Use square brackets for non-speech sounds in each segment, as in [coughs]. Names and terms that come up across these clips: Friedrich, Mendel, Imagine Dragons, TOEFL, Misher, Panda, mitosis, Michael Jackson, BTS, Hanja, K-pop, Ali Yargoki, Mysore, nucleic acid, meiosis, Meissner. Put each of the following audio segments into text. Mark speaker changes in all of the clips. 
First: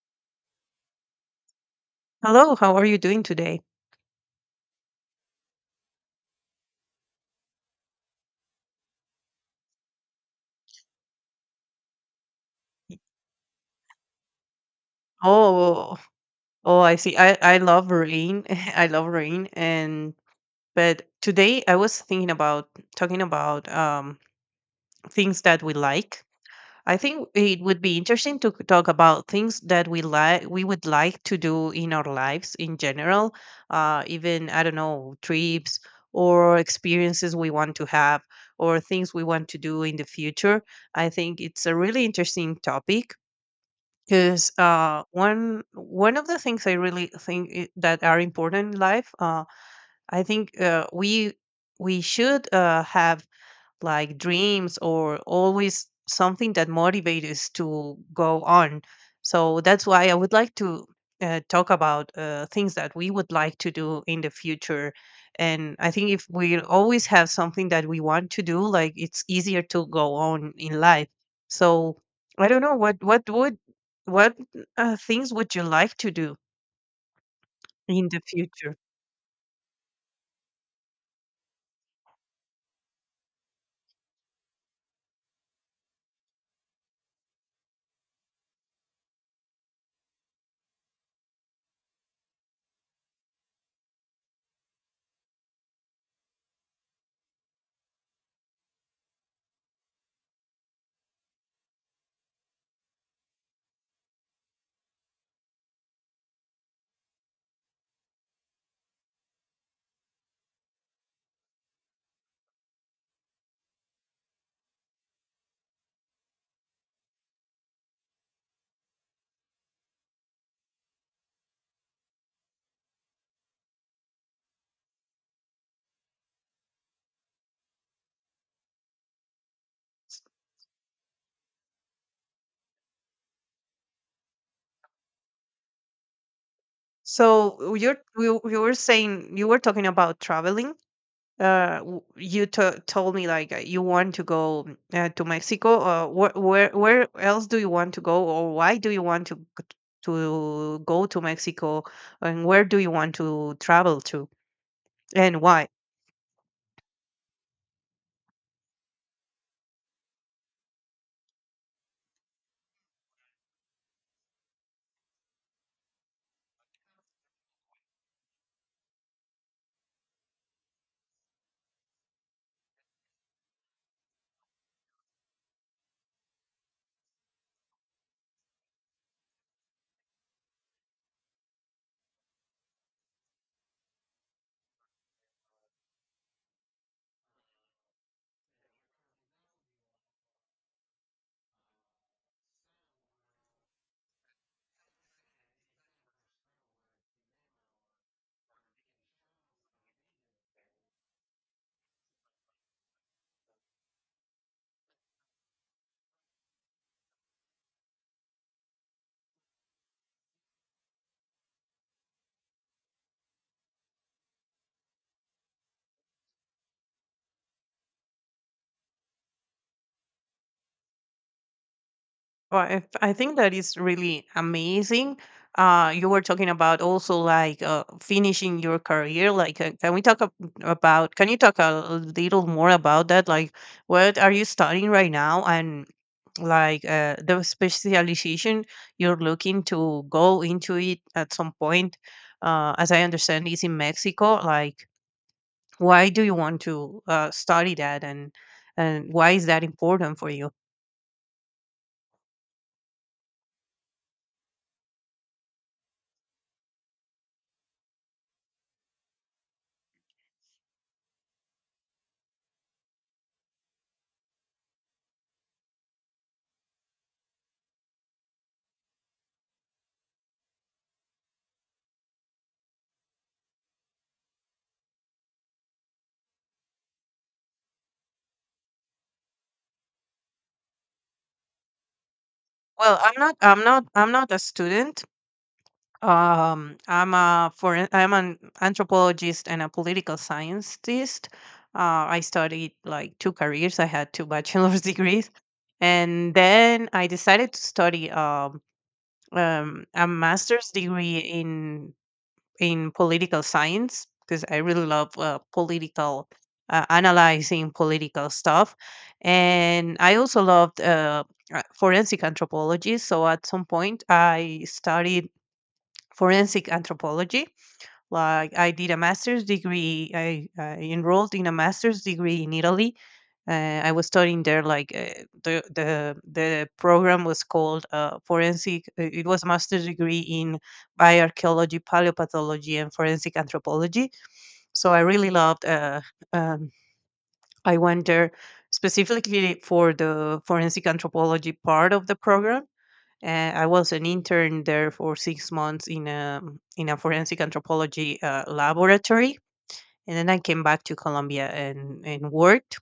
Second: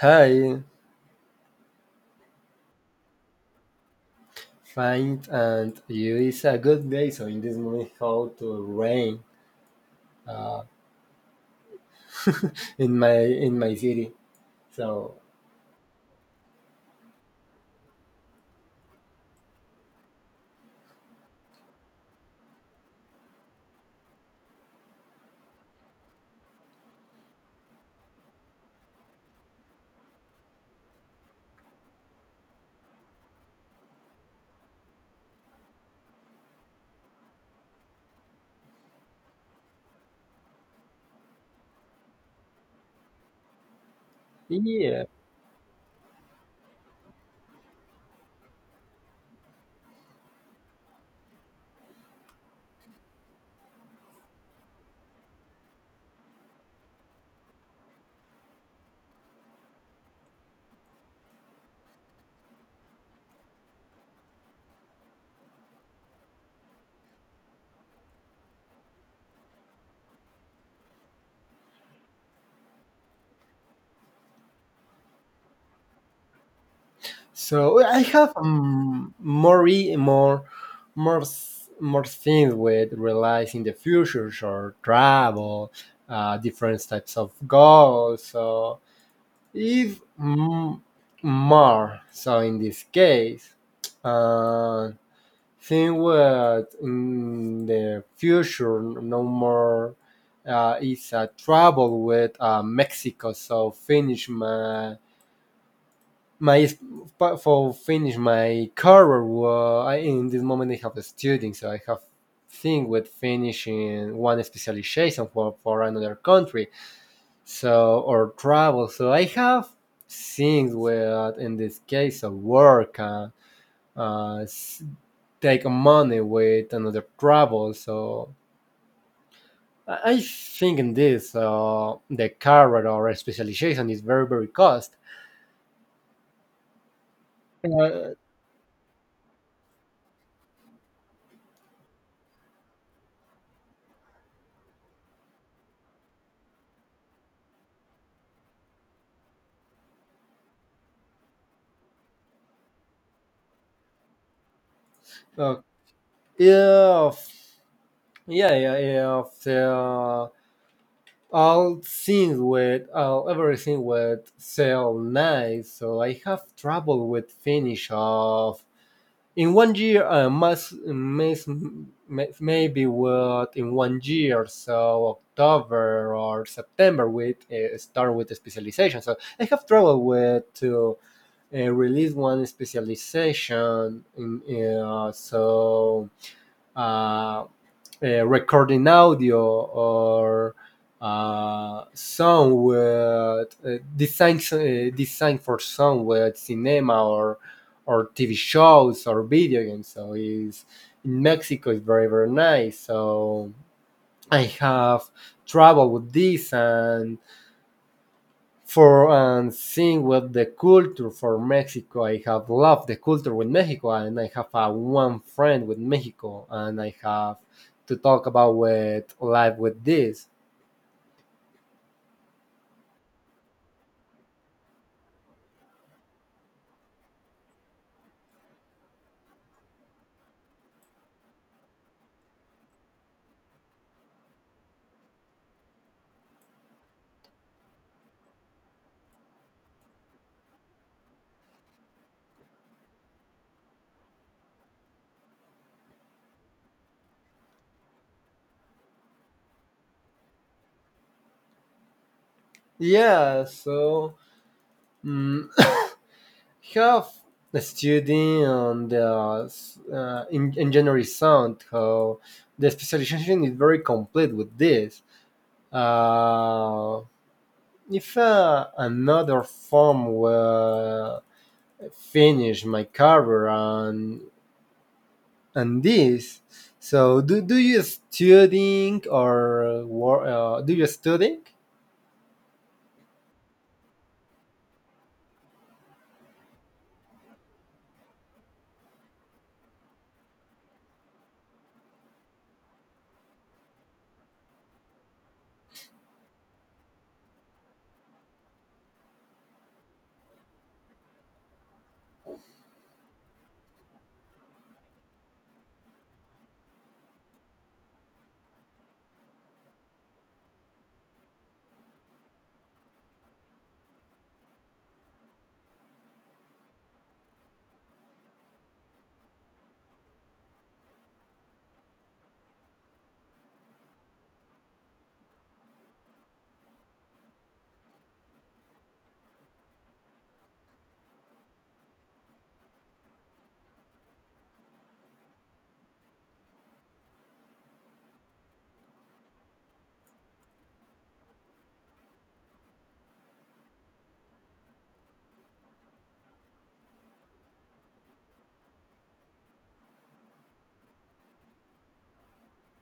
Speaker 1: Hi,
Speaker 2: Hello, how are you doing today?
Speaker 1: fine, and you? Is a good day. So in this moment, how to rain uh, [laughs] in my city. So
Speaker 2: Oh, oh, I see. I love rain. [laughs] I love rain. And but today I was thinking about talking about things that we like. I think it would be interesting to talk about things that we would like to do in our lives in general. Even I don't know, trips or experiences we want to have or things we want to do in the future. I think it's a really interesting topic, because
Speaker 1: yeah.
Speaker 2: one of the things I really that are important in life, I think we we should have like dreams or always something that motivates us to go on. So that's why I would like to talk about things that we would like to do in the future. And I think if we always have something that we want to do, like, it's easier to go on in life. So I don't know what would what things would you like to do
Speaker 1: So I
Speaker 2: in the
Speaker 1: have
Speaker 2: future.
Speaker 1: more e- more more s- more things with realizing the future or travel, different types of goals. So if more so in this case. uh, Think what in the future no more is a trouble with Mexico. So finish my for finish my career. Well, I, in this moment I have a student, so I have thing with finishing one specialization for another country. So or travel. So I have things with in this case of work. Uh, Take money with another travel. So I think in this the career or specialization is very very cost.
Speaker 2: So
Speaker 1: Uh,
Speaker 2: you were saying you were talking about traveling, you to told me like you want to go to Mexico. Where else do you want to go, or why do you want to go to Mexico and where do you want to travel to and
Speaker 1: uh,
Speaker 2: why?
Speaker 1: yeah, yeah, yeah, yeah. Of all things with all everything with sell nice. So I have trouble with finish of in one year maybe what in one year so October or September we start with the specialization so I have trouble with to release one specialization in uh, recording audio or sound with design for sound with cinema or TV shows or video games. So is in Mexico is very very nice. So I have traveled with this and for and seeing with the culture for Mexico. I have loved the culture with Mexico, and I have one friend with Mexico, and I have to talk about with life with this.
Speaker 2: Well, I think that is really amazing. You were talking about also like finishing your career. Like, can you talk a little more about that? Like, what are you studying right now and like the specialization you're looking to go into it at some point. As I understand, is in Mexico. Like, why do you want to study that, and why is that important for you?
Speaker 1: Yeah, so mm [coughs] have a study on the in engineering sound how the specialization is very complete with this. Uh, if another form were finish my career on this. So do you studying or work? Do you studying? [laughs]
Speaker 2: Well, I'm not a student. I'm an anthropologist and a political scientist. I studied like two careers. I had two bachelor's [laughs] degrees, and then I decided to study a master's degree in political science, because I really love political, analyzing political stuff, and I also loved forensic anthropology. So at some point, I studied forensic anthropology. Like, I did a master's degree. I enrolled in a master's degree in Italy. I was studying there. Like, the program was called forensic. It was a master's degree in bioarchaeology, paleopathology, and forensic anthropology. So I really loved. Um, I went there specifically for the forensic anthropology part of the program. I was an intern there for 6 months in a in a forensic anthropology laboratory, and then I came back to Colombia and worked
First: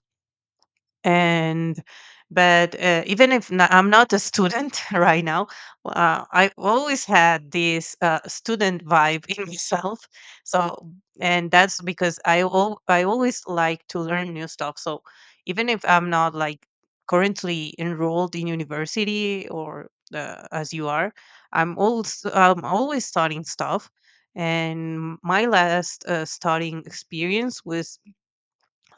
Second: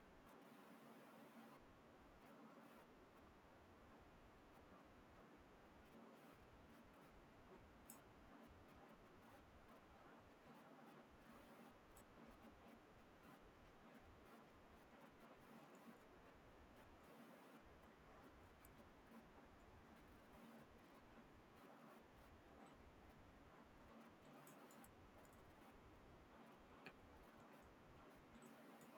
Speaker 2: and. But even if n I'm not a student [laughs] right now, I always had this student vibe in [laughs] myself. So, and that's because I always like to learn new stuff. So, even if I'm not like currently enrolled in university or as you are, I'm always studying stuff. And my last studying experience was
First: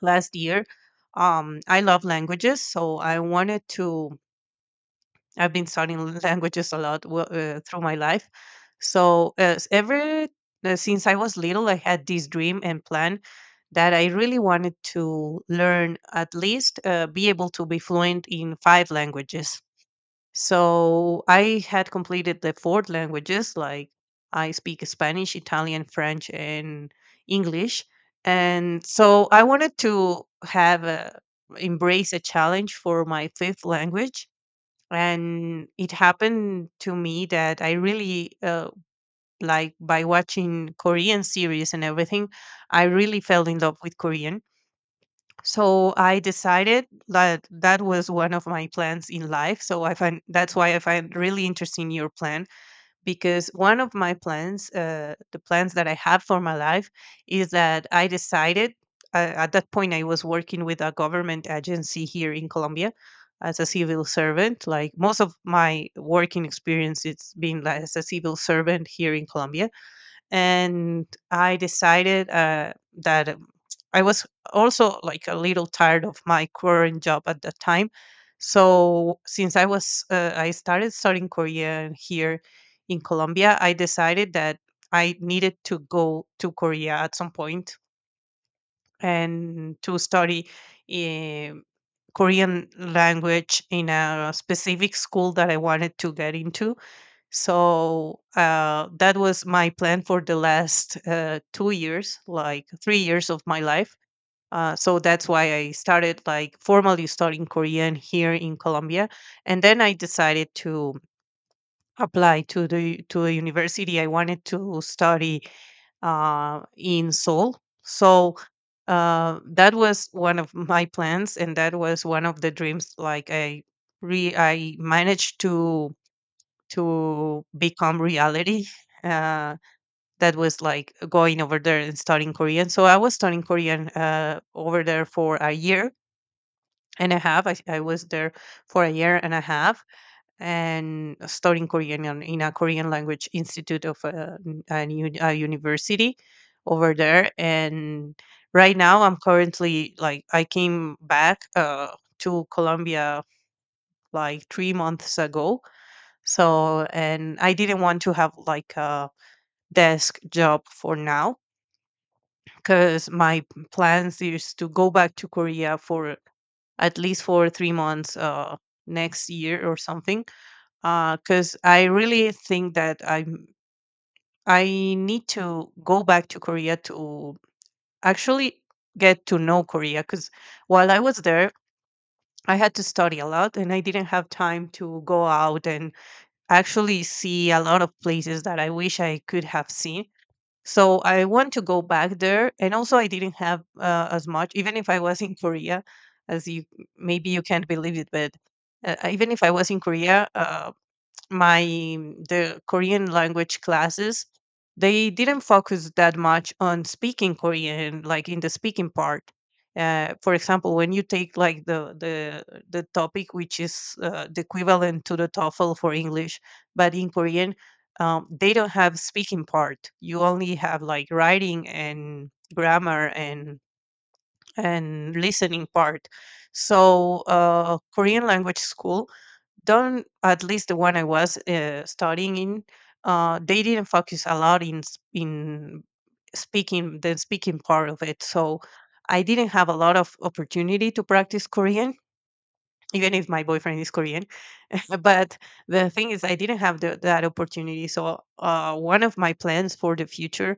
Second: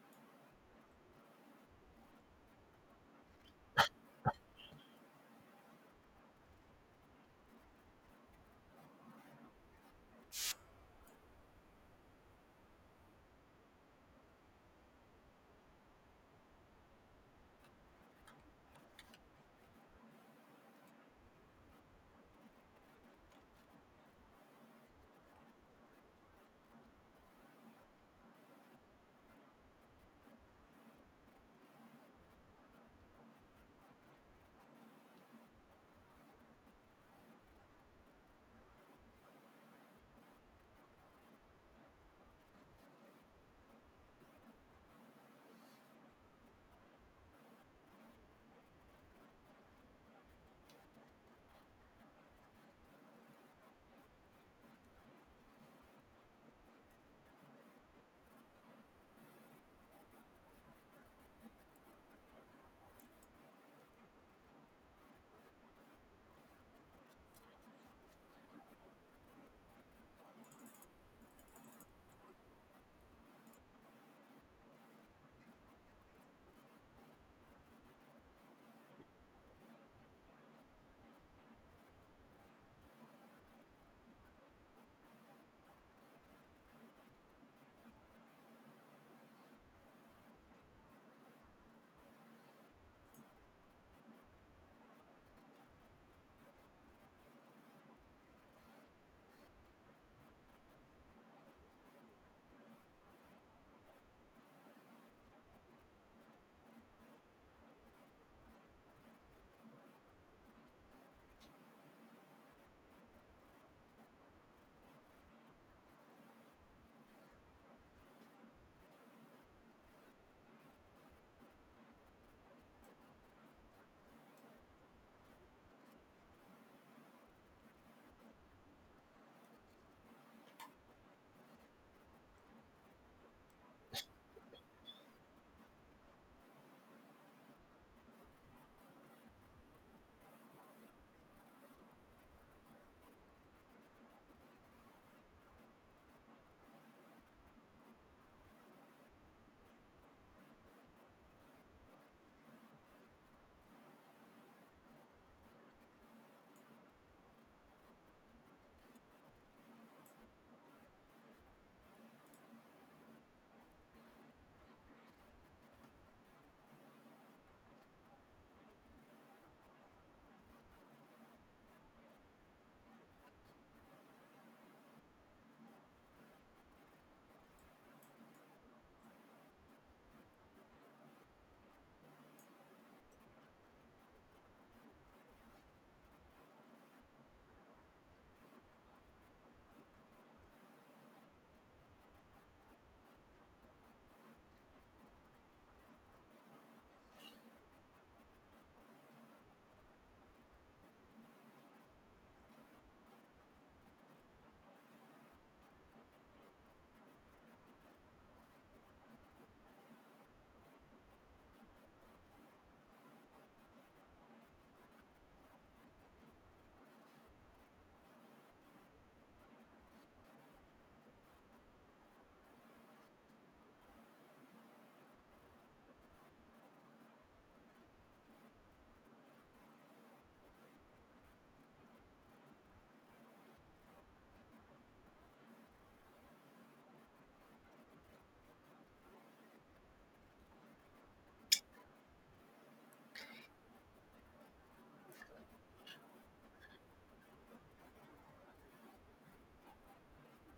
Speaker 2: last year. I love languages, so I wanted to. I've been studying [laughs] languages a lot through my life. So s- ever since I was little, I had this dream and plan that I really wanted to learn, at least be able to be fluent in five languages. So I had completed the four languages. Like, I speak Spanish, Italian, French, and English. And so I wanted to embrace a challenge for my fifth language. And it happened to me that I really like by watching Korean series and everything, I really fell in love with Korean, so I decided that that was one of my plans in life. So I find that's why I find really interesting your plan, because one of my plans, the plans that I have for my life, is that I decided. At that point, I was working with a government agency here in Colombia as a civil servant. Like, most of my working experience, it's been like as a civil servant here in Colombia, and I decided that I was also like a little tired of my current job at that time. So since I was I started studying Korean here in Colombia, I decided that I needed to go to Korea at some point and to study um Korean language in a specific school that I wanted to get into. So that was my plan for the last 2 years, like 3 years of my life. So that's why I started like formally studying Korean here in Colombia, and then I decided to apply to the to a university I wanted to study in Seoul. So that was one of my plans, and that was one of the dreams. Like, I managed to become reality. Uh, that was like going over there and studying Korean. So I was studying Korean over there for a year and a half. I was there for a year and a half and studying Korean in a Korean language institute of a university over there. And right now I'm currently like, I came back to Colombia like 3 months ago. So, and I didn't want to have like a desk job for now, because my plans is to go back to Korea for at least for 3 months next year or something. Because I really think that I need to go back to Korea to actually get to know Korea. Because while I was there, I had to study a lot and I didn't have time to go out and actually see a lot of places that I wish I could have seen. So I want to go back there. And also, I didn't have as much, even if I was in Korea, as you, maybe you can't believe it, but even if I was in Korea, my, the Korean language classes, they didn't focus that much on speaking Korean, like in the speaking part. For example, when you take like the topic, which is the equivalent to the TOEFL for English, but in Korean, they don't have speaking part. You only have like writing and grammar and listening part. So Korean language school don't, at least the one I was studying in, they didn't focus a lot in speaking, the speaking part of it. So I didn't have a lot of opportunity to practice Korean, even if my boyfriend is Korean. [laughs] But the thing is, I didn't have that opportunity. So one of my plans for the future,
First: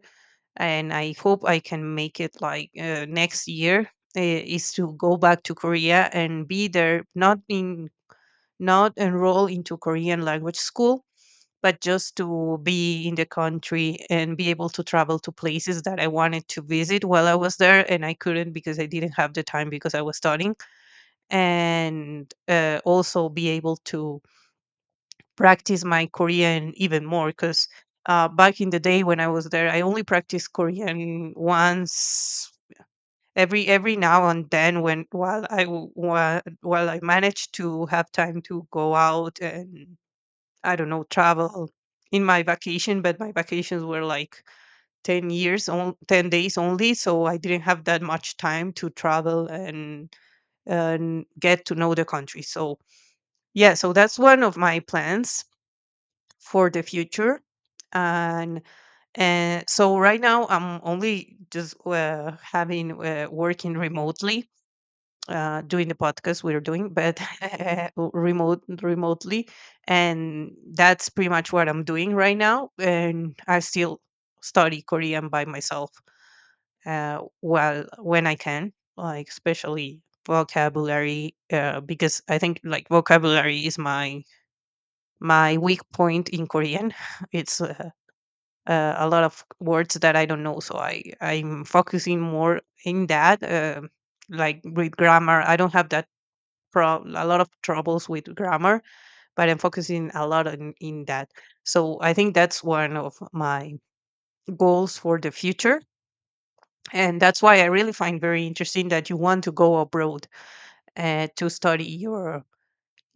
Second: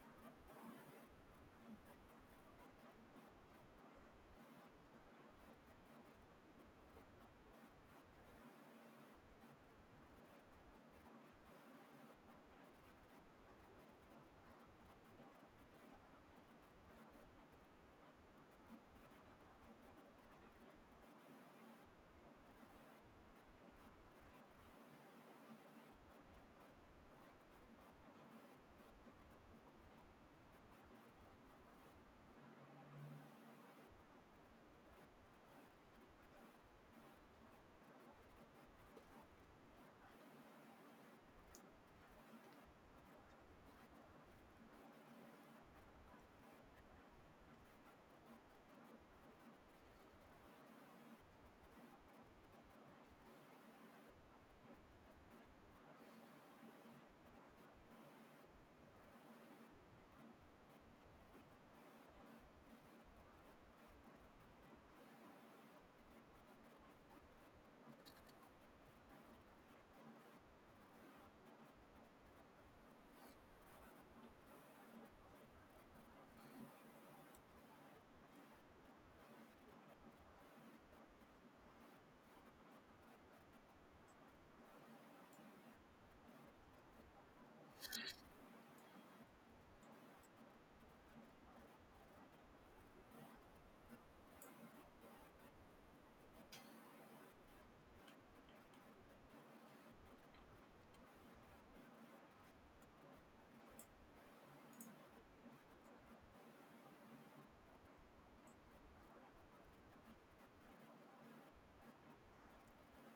Speaker 2: and I hope I can make it like next year. Is to go back to Korea and be there, not in, not enroll into Korean language school, but just to be in the country and be able to travel to places that I wanted to visit while I was there. And I couldn't because I didn't have the time because I was studying. And also be able to practice my Korean even more, because back in the day when I was there, I only practiced Korean once, every now and then when, while I managed to have time to go out and I don't know, travel in my vacation, but my vacations were like 10 years, on, 10 days only. So I didn't have that much time to travel and get to know the country. So, yeah, so that's one of my plans for the future. And, and so right now I'm only just having working remotely, doing the podcast we are doing, but [laughs] remotely, and that's pretty much what I'm doing right now. And I still study Korean by myself, while when I can, like especially vocabulary, because I think like vocabulary is my my weak point in Korean. [laughs] It's a lot of words that I don't know, so I'm focusing more in that. Like with grammar, I don't have that prob a lot of troubles with grammar, but I'm focusing a lot on in that. So I think that's one of my goals for the future. And that's why I really find very interesting that you want to go abroad to study your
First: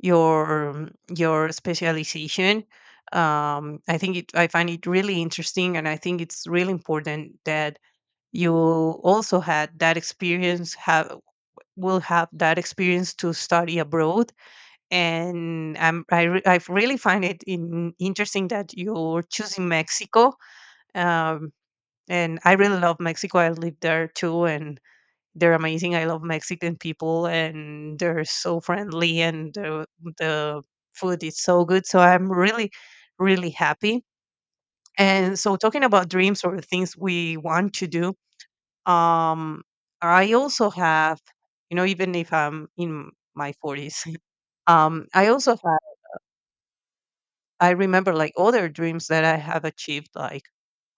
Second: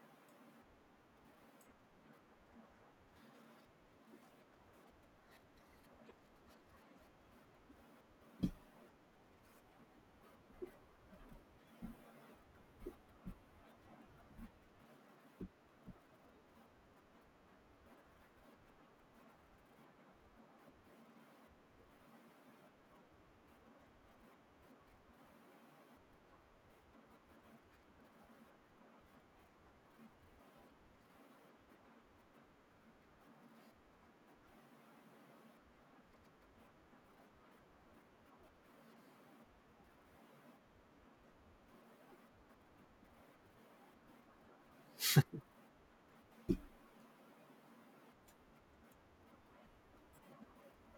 Speaker 2: your specialization. I think I find it really interesting, and I think it's really important that you also had that experience have will have that experience to study abroad, and I really find it interesting that you're choosing Mexico. Um, and I really love Mexico. I lived there too, and they're amazing. I love Mexican people, and they're so friendly, and the food is so good. So I'm really, really happy. And so, talking about dreams or things we want to do, um, I also have, you know, even if I'm in my 40s. [laughs] I also I remember like other dreams that I have achieved, like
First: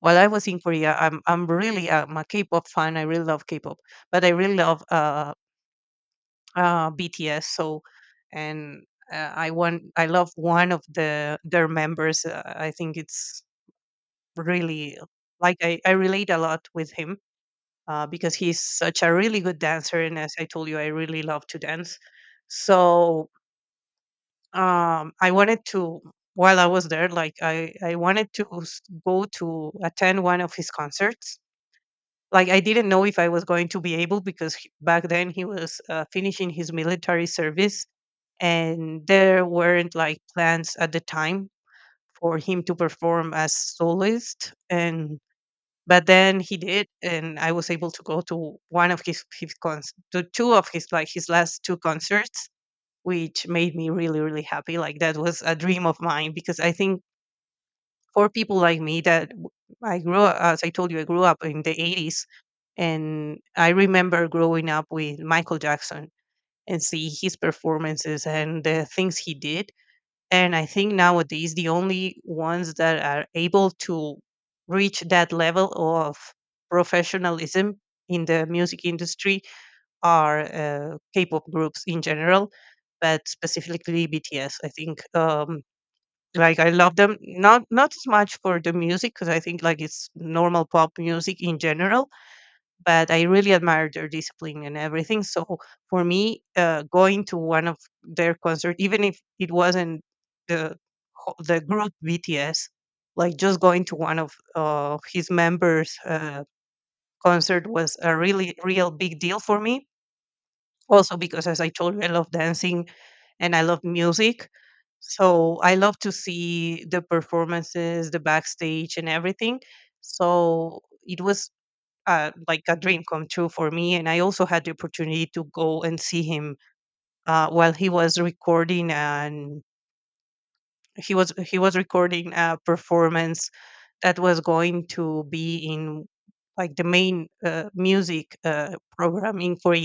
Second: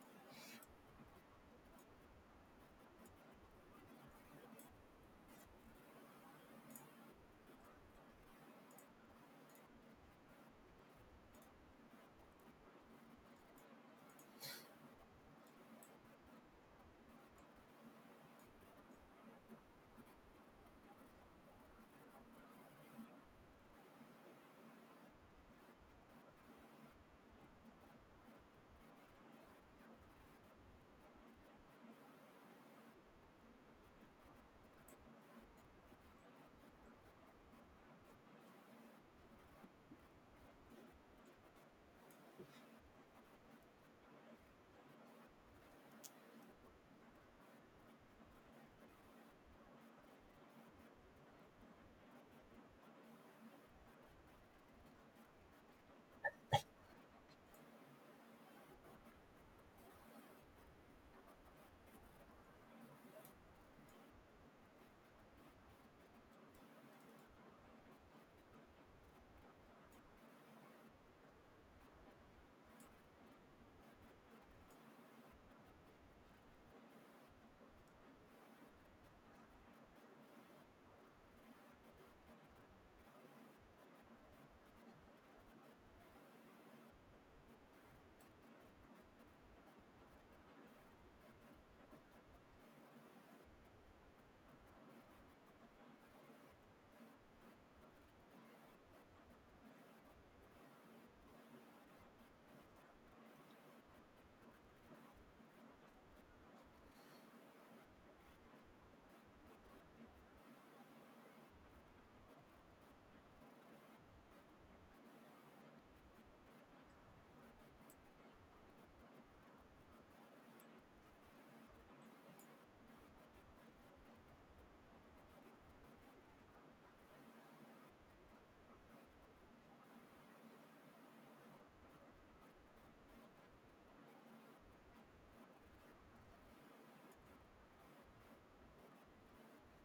Speaker 2: while I was in Korea. I'm really I'm a K-pop fan. I really love K-pop, but I really love BTS. So, and I want I love one of the their members. I think it's really like I relate a lot with him because he's such a really good dancer, and as I told you, I really love to dance. So I wanted to while I was there like i wanted to go to attend one of his concerts. Like I didn't know if I was going to be able because back then he was finishing his military service, and there weren't like plans at the time for him to perform as soloist. And but then he did, and I was able to go to one of his cons to two of his like his last two concerts, which made me really really happy. Like that was a dream of mine because I think for people like me I grew up, as I told you, I grew up in the 80s, and I remember growing up with Michael Jackson and see his performances and the things he did. And I think nowadays the only ones that are able to reach that level of professionalism in the music industry are K-pop groups in general, but specifically BTS. I think like I love them not as much for the music because I think like it's normal pop music in general, but I really admire their discipline and everything. So for me, going to one of their concert, even if it wasn't the the group BTS, like just going to one of his members' concert was a real big deal for me also, because as I told you, I love dancing and I love music. So I love to see the performances, the backstage, and everything. So it was like a dream come true for me. And I also had the opportunity to go and see him while he was recording, and he was recording a performance that was going to be in like the main music programming for.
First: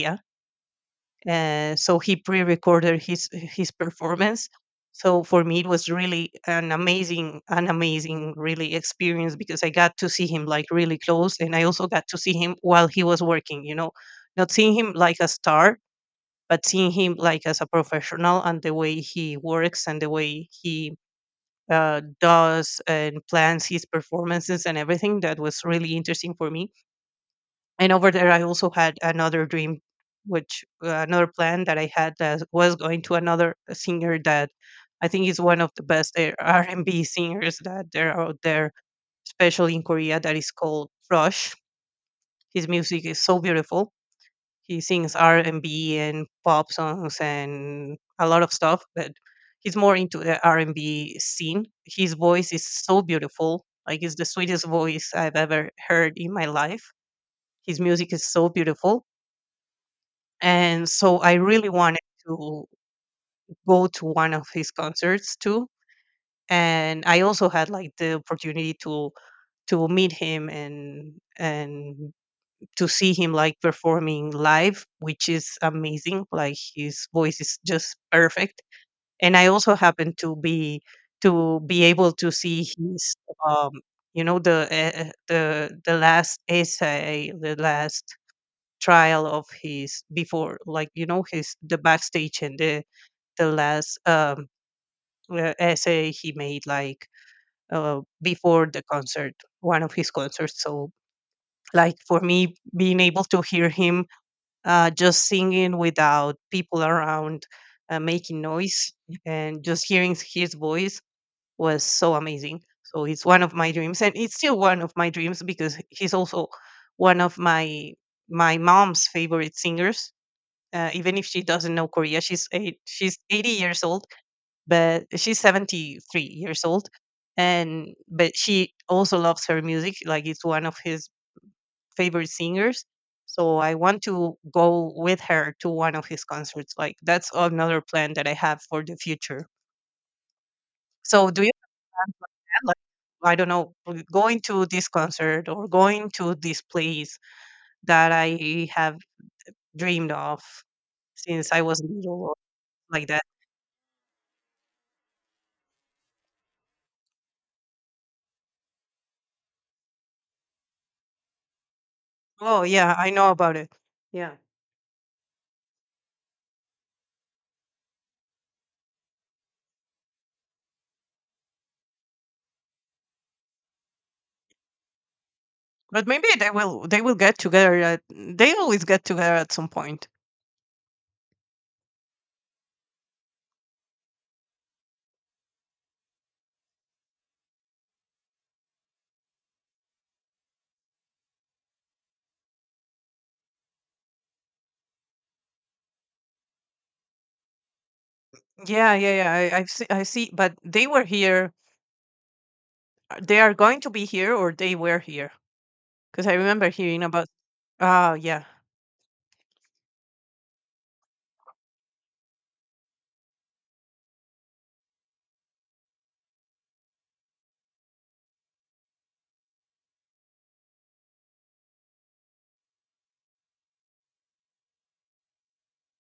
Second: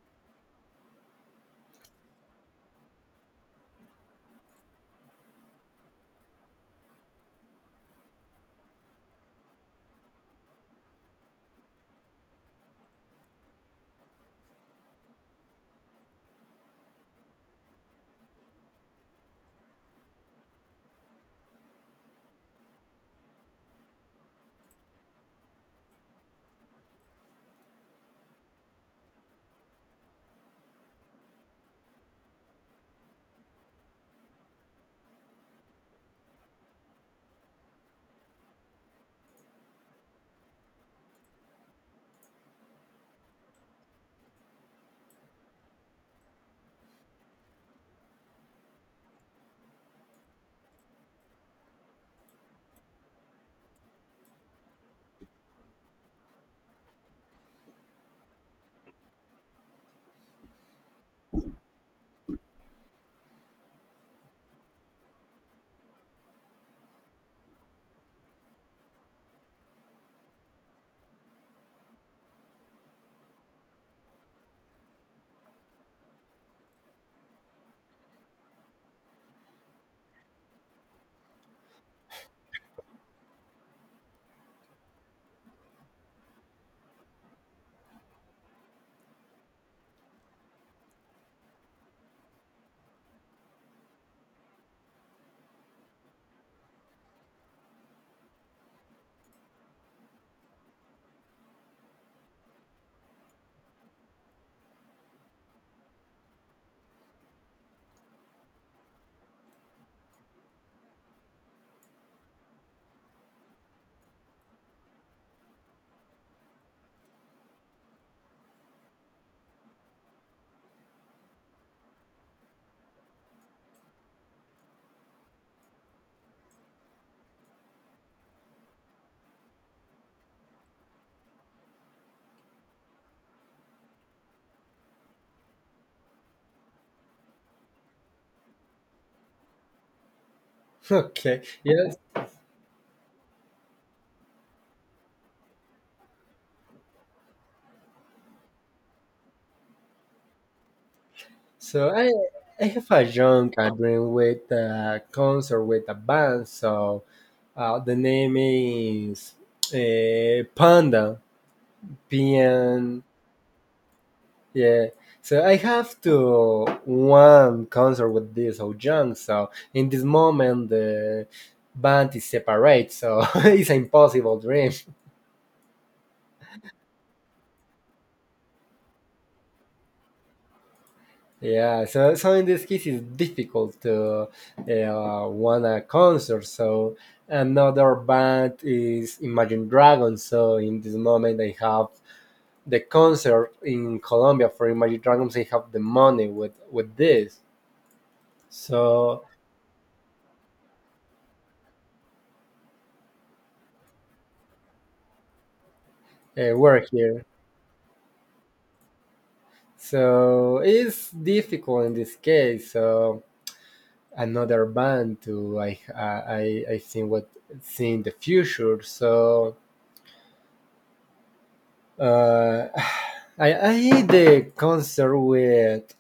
Speaker 2: So he pre-recorded his performance. So for me, it was really an amazing, really experience because I got to see him like really close, and I also got to see him while he was working. You know, not seeing him like a star, but seeing him like as a professional and the way he works and the way he does and plans his performances and everything. That was really interesting for me. And over there I also had another dream, which another plan that I had, that was going to another singer that I think is one of the best r&b singers that there are out there, especially in Korea, that is called Rush. His music is so beautiful. He sings r&b and B and pop songs and a lot of stuff, but he's more into the r&b scene. His voice is so beautiful, like it's the sweetest voice I've ever heard in my life. His music is so beautiful. And so I really wanted to go to one of his concerts too. And I also had like the opportunity to meet him and to see him like performing live, which is amazing. Like his voice is just perfect. And I also happened to be able to see his um you know the the last essay, the last trial of his before, like, you know, his the backstage and the last essay he made like before the concert, one of his concerts. So like for me, being able to hear him just singing without people around, making noise and just hearing his voice was so amazing. So it's one of my dreams, and it's still one of my dreams because he's also one of my mom's favorite singers, even if she doesn't know Korea. She's 80 years old, but she's 73 years old, and but she also loves her music. Like it's one of his favorite singers. So I want to go with her to one of his concerts. Like that's another plan that I have for the future. So do
Speaker 1: Okay.
Speaker 2: you
Speaker 1: Yes.
Speaker 2: have that? Like, I don't know, going to this concert or going to this place that I have dreamed of since I was
Speaker 1: So I
Speaker 2: little, or
Speaker 1: I have a
Speaker 2: like that.
Speaker 1: young dream with a concert with a band. So the name is Panda. P
Speaker 2: Oh yeah,
Speaker 1: N.
Speaker 2: I know about it. Yeah,
Speaker 1: Yeah, so I have to one concert with this Ho Jung. So in this moment, the band is separate, so [laughs] it's an impossible dream.
Speaker 2: but maybe they will. They will get together. At, they always get together at some point.
Speaker 1: Yeah, so in this case, it's difficult to won a concert. So another band is Imagine Dragons. So in this moment, I have the concert in Colombia for Imagine Dragons. I have the money with this.
Speaker 2: Yeah, yeah,
Speaker 1: So
Speaker 2: yeah. I see. I see. But they were here. They are going to be here, or they were here. Because I remember
Speaker 1: we're
Speaker 2: hearing
Speaker 1: here.
Speaker 2: about. Oh yeah.
Speaker 1: So it's difficult in this case. So another band to I think what see in the future. So uh, [sighs] I did the concert with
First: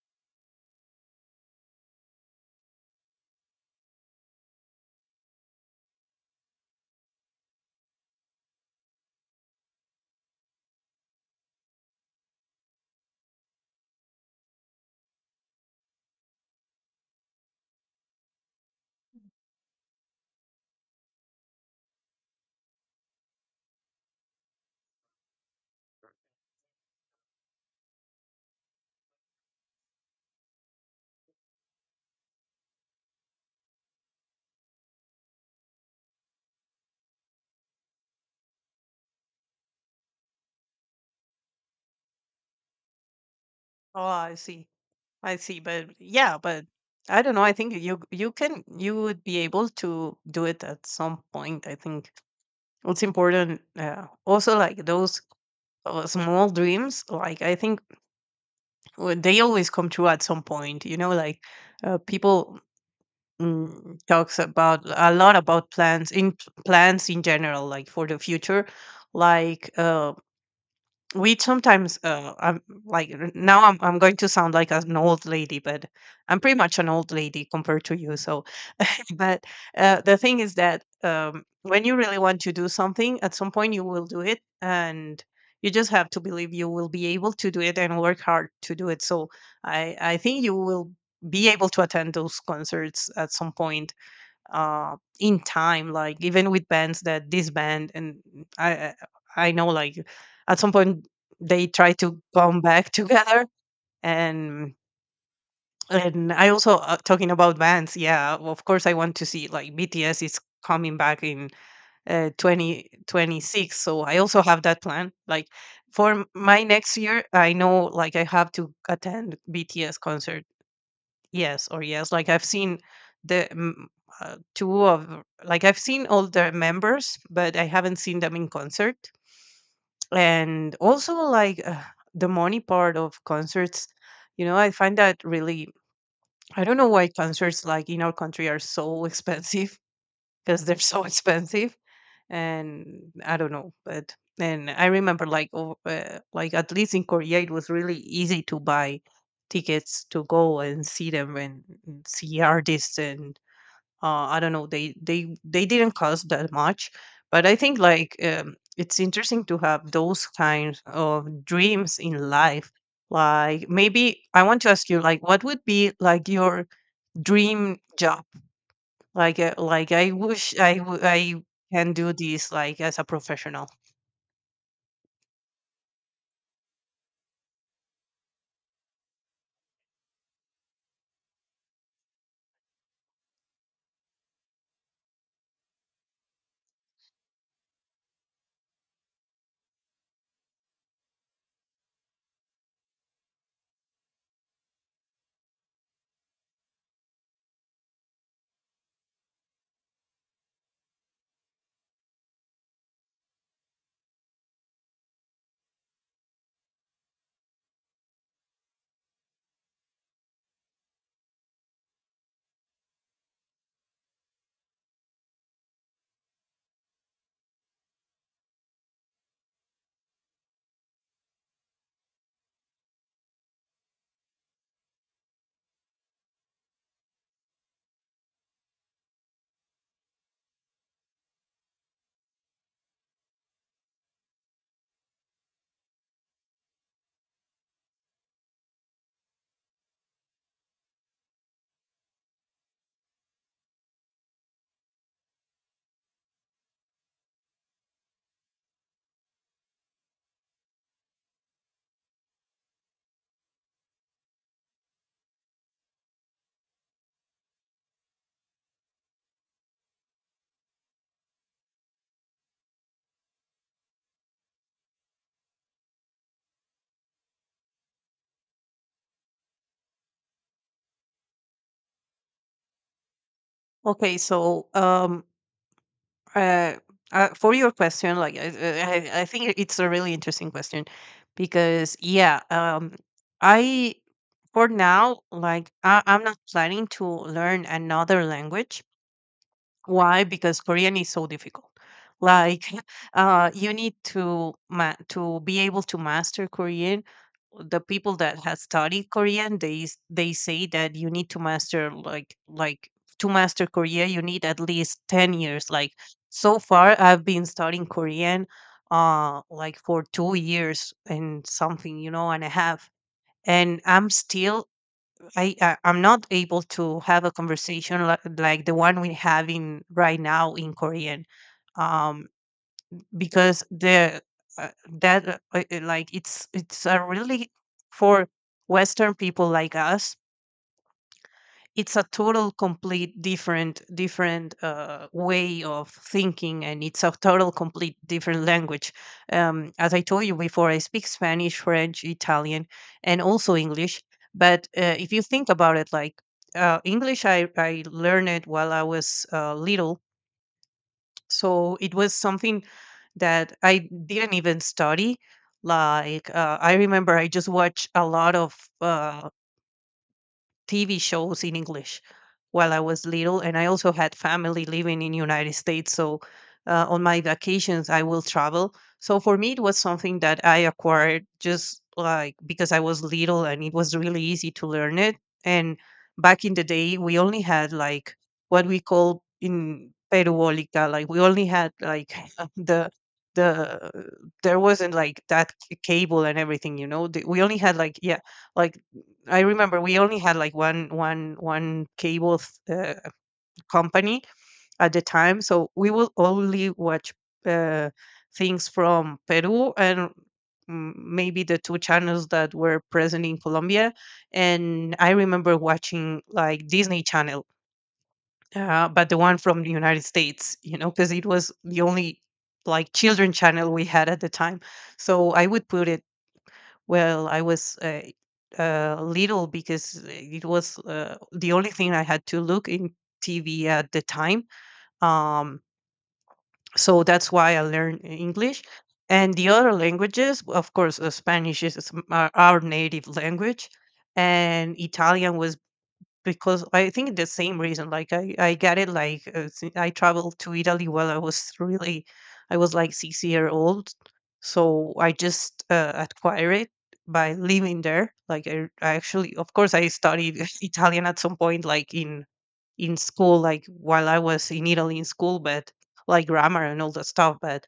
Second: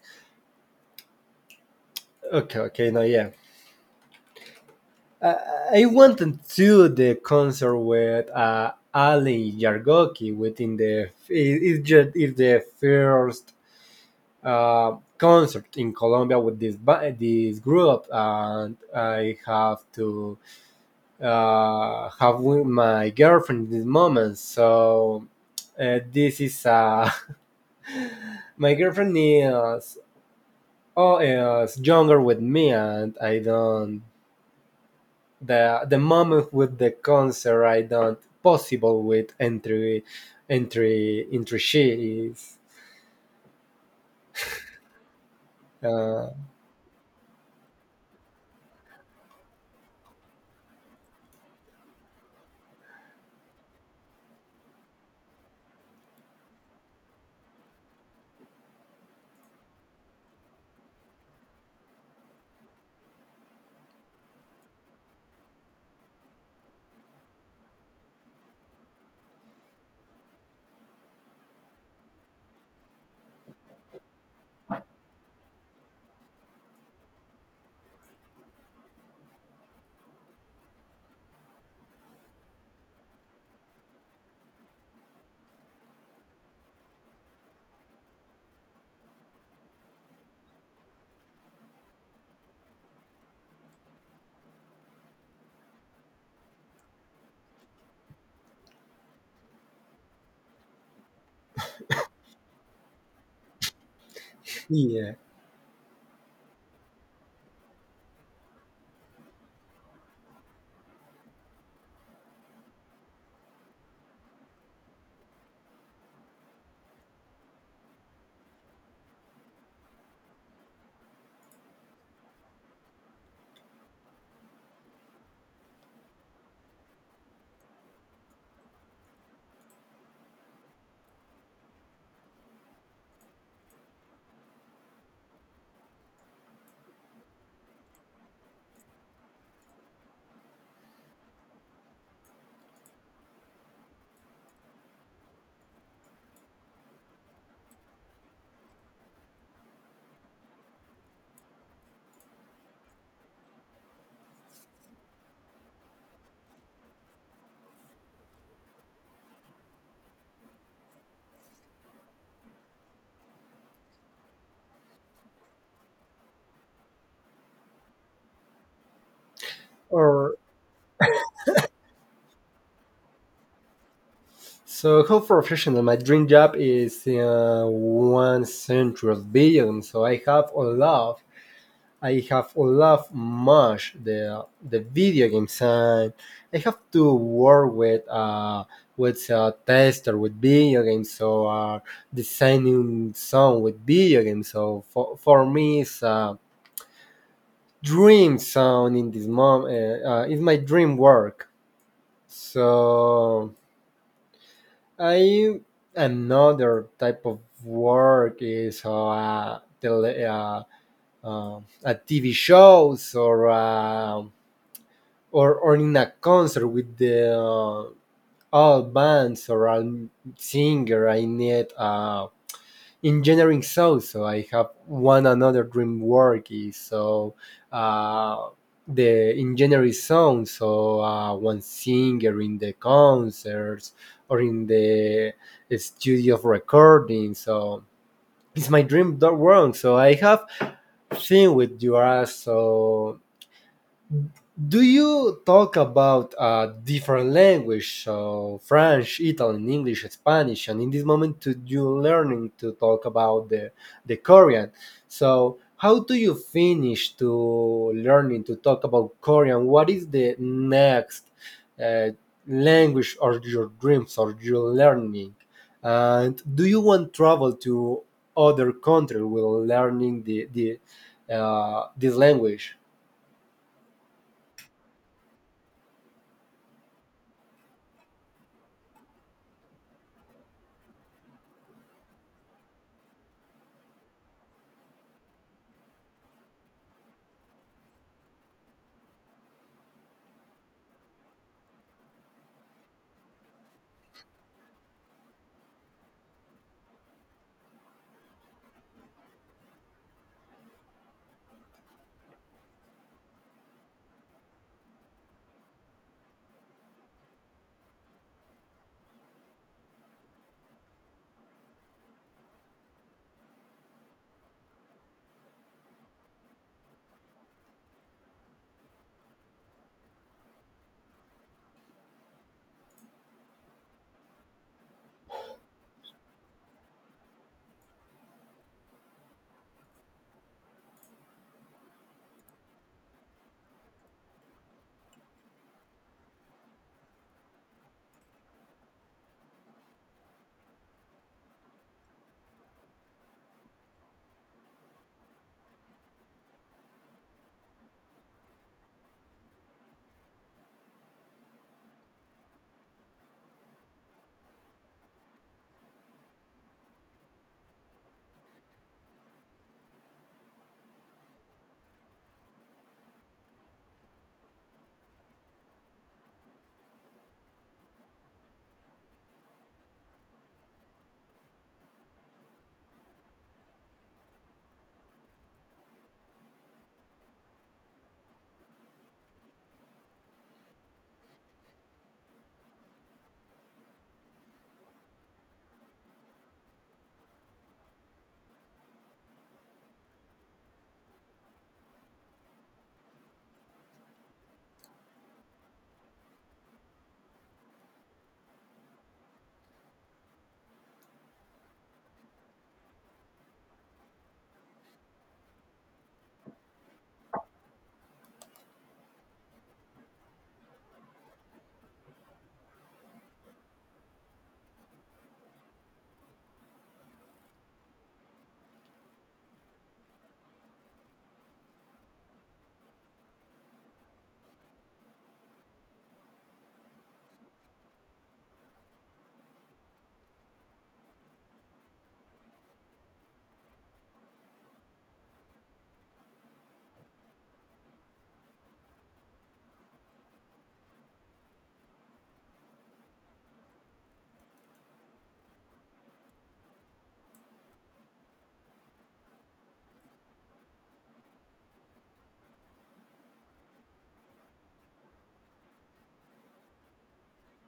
Speaker 1: okay okay no yeah I, I wanted to the concert with Ali Yargoki within the it's just it's the first concert in Colombia with this group and I have to have with my girlfriend in this moment. So this is [laughs] my girlfriend is younger with me, and I don't the moment with the concert I don't possible with entry she is
Speaker 2: Oh, I see. I see, but
Speaker 1: uh,
Speaker 2: yeah, but I don't know. I think you would be able to do it at some point. I think it's important. Also, like those small dreams, like I think they always come true at some point. You know, like people talks about a lot about plans in general, like for the future, like. We sometimes I'm like now I'm going to sound like an old lady, but I'm pretty much an old lady compared to you. So [laughs] but the thing is that when you really want to do something, at some point you will do it, and you just have to believe you will be able to do it and work hard to do it. So i think you will be able to attend those concerts at some point in time. Like even with bands that disband. And I I know like at some point they try to come back [laughs] together and.
Speaker 1: yeah
Speaker 2: And I also talking about bands, yeah. Of course, I want to see like BTS is coming back in 2026, so I also have that plan. Like for my next year, I know like I have to attend BTS concert. Yes, or yes, like I've seen the mm, two of like I've seen all the members, but I haven't seen them in concert. And also like the money part of concerts, you know, I find that really I don't know why concerts like in our country are so [laughs] expensive because they're so expensive, and I don't know, but and I remember like like at least in Korea it was really easy to buy tickets to go and see them and see artists, and I don't know, they they didn't cost that much, but I think like it's interesting to have those kinds of dreams in life. Like maybe I want to ask you like what would be like your dream job, like I
Speaker 1: or
Speaker 2: wish I can do this like as a professional.
Speaker 1: so how professional my dream job is one central billion so I have a lot I have loved much the video game side. I have to work with a tester with video games, so designing sound with video games. So for me, it's a dream sound in this moment. It's my dream work. So I another type of work is uh, TV shows or in a concert with the all bands or all singer I need engineering so I have one another dream work is so uh the engineering sound so one singer in the concerts or in the studio of recording so it's my dream that work so I have seen with you are so. Do you talk about different language, so French, Italian, English, Spanish, and in this moment to, you're learning to talk about the Korean. So how do you finish to learning to talk about Korean? What is the next uh, language or your dreams or your learning? And do you want travel to other country while learning the this language?
Speaker 2: Okay, so uh, for your question, like I think it's a really interesting question because yeah, I for now like I'm not planning to learn another language. Why? Because Korean is so difficult. Like, [laughs] you need to be able to master Korean. The people that have studied Korean, they say that you need to master like to master Korea, you need at least 10 years. Like so far, I've been studying Korean, like for two years and something, you know, and a half, and I'm still I'm not able to have a conversation like the one we're having right now in Korean, um, because the uh, that like it's a really for Western people like us, it's a total complete different way of thinking, and it's a total complete different language. As I told you before, I speak Spanish, French, Italian, and also English. But if you think about it, like english I learned it while I was little, so it was something that I didn't even study. Like I remember I just watched a lot of uh, TV shows in English while I was little, and I also had family living in United States. So on my vacations, I will travel. So for me, it was something that I acquired just like because I was little, and it was really easy to learn it. And back in the day, we only had like what we call in Peruolica, like we only had like [laughs] the the there wasn't like that cable and everything. We only had like, yeah, like I remember we only had like one cable uh, company at the time, so we would only watch uh, things from Peru and maybe the two channels that were present in Colombia. And I remember watching like Disney Channel, but the one from the United States, you know, because it was the only like children channel we had at the time. So I would put it, well, I was little because it was the only thing I had to look in TV at the time. Um, so that's why I learned English. And the other languages, of course, Spanish is our native language, and Italian was because I think the same reason. Like, I get it. Like I traveled to Italy while I was really, I was like 6 year old, so I just acquired it by living there. Like I actually, of course, I studied [laughs] Italian at some point, like in school, like while I was in Italy in school, but like grammar and all that stuff. But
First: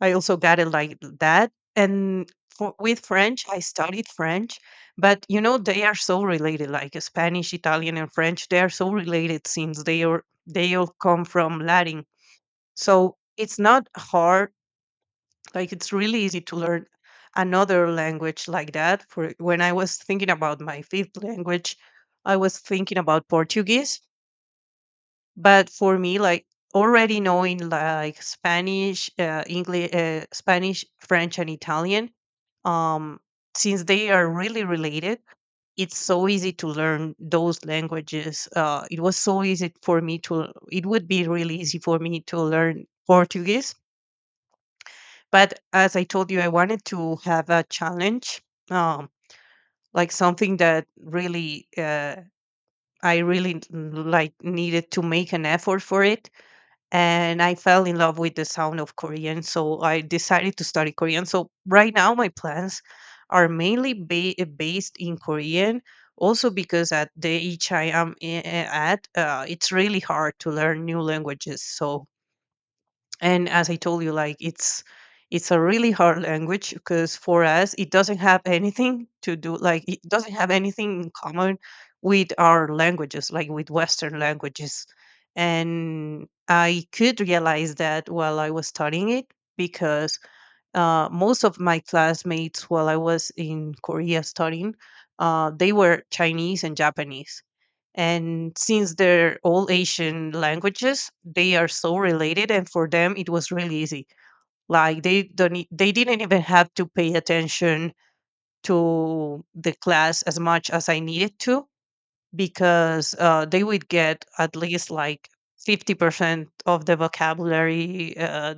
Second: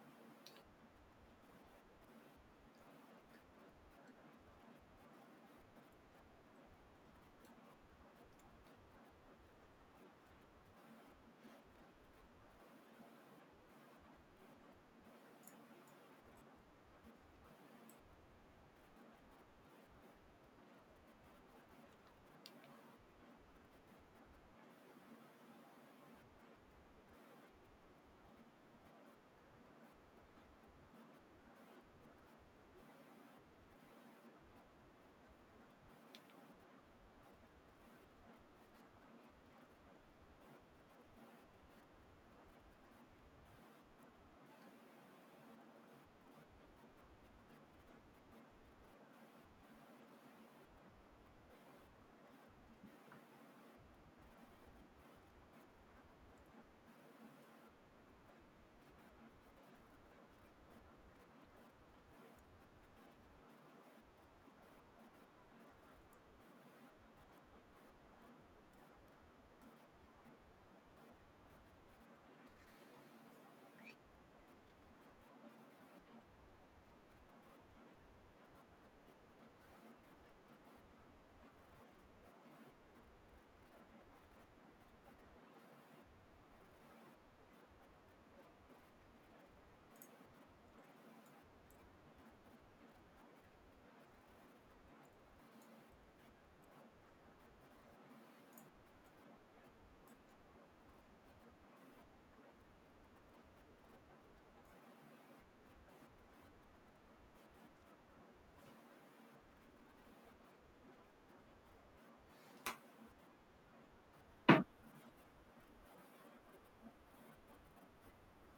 Speaker 2: I also got it like that. And for, with French, I studied French, but you know they are so related, like Spanish, Italian, and French. They are so related since they all come from Latin. So it's not hard. Like, it's really easy to learn another language like that. For when I was thinking about my fifth language, I was thinking about Portuguese, but for me, like, already knowing like Spanish, english Spanish, French, and Italian, um since they are really related, it's so easy to learn those languages. It was so easy for me to it would be really easy for me to learn Portuguese, but as I told you, I wanted to have a challenge. Um like something that really, I really like needed to make an effort for. It and I fell in love with the sound of Korean. So I decided to study Korean. So right now, my plans are mainly based in Korean. Also, because at the age I am at, it's really hard to learn new languages. So, and as I told you, like, it's a really hard language because for us it doesn't have anything to do, like it doesn't have anything in common with our languages, like with Western languages. And I could realize that while I was studying it, because most of my classmates while I was in Korea studying, they were Chinese and Japanese. And since they're all Asian languages, they are so related, and for them it was really easy. Like they don't e- they didn't even have to pay attention to the class as much as I needed to, because they would get at least like 50% of the vocabulary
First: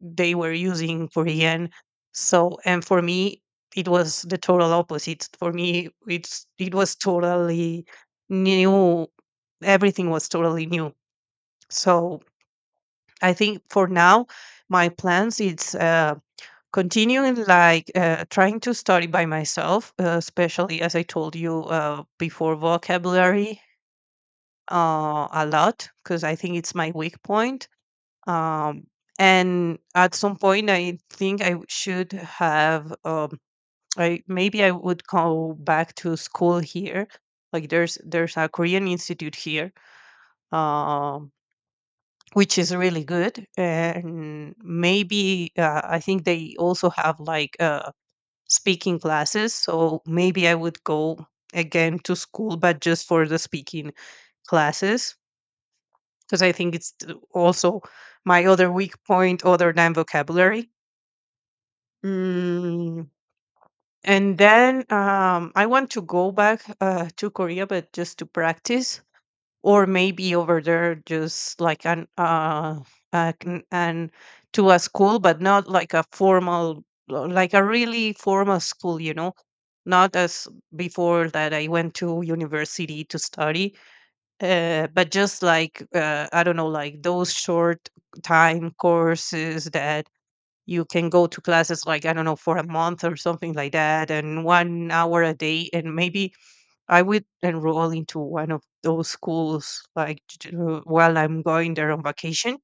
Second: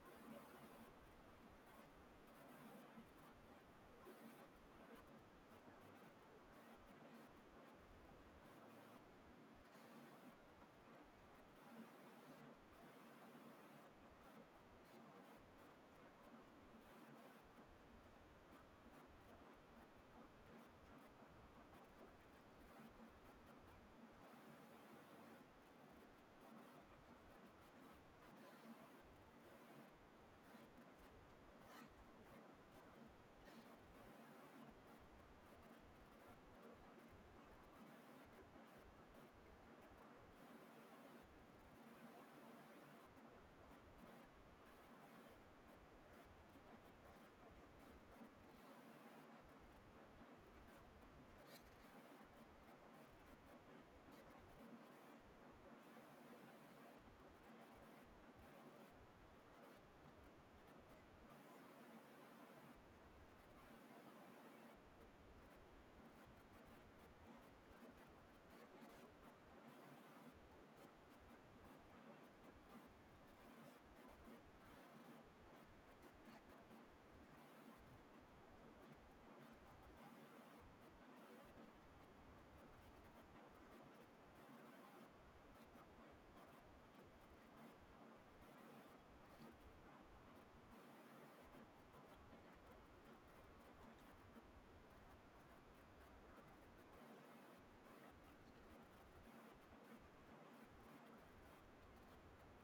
Speaker 2: they were using Korean. So, and for me, it was the total opposite. For me, it was totally new. Everything was totally new. So, I think for now, my plans it's continuing like, trying to study by myself, especially as I told you before, vocabulary a lot, because I think it's my weak point. Um, and at some point I think I should have, I maybe I would go back to school here, like there's a Korean institute here, um, which is really good. And maybe, I think they also have like speaking classes, so maybe I would go again to school, but just for the speaking classes, because I think it's also my other weak point, other than vocabulary. Mm, and then, I want to go back to Korea, but just to practice, or maybe over there, just like an and to a school, but not like a formal, like a really formal school, you know, not as before, that I went to university to study, but just like, I don't know, like those short time courses that you can go to classes, like, I don't know, for a month or something like that, and 1 hour a day. And maybe I would enroll into one of those schools like while I'm going there on vacation,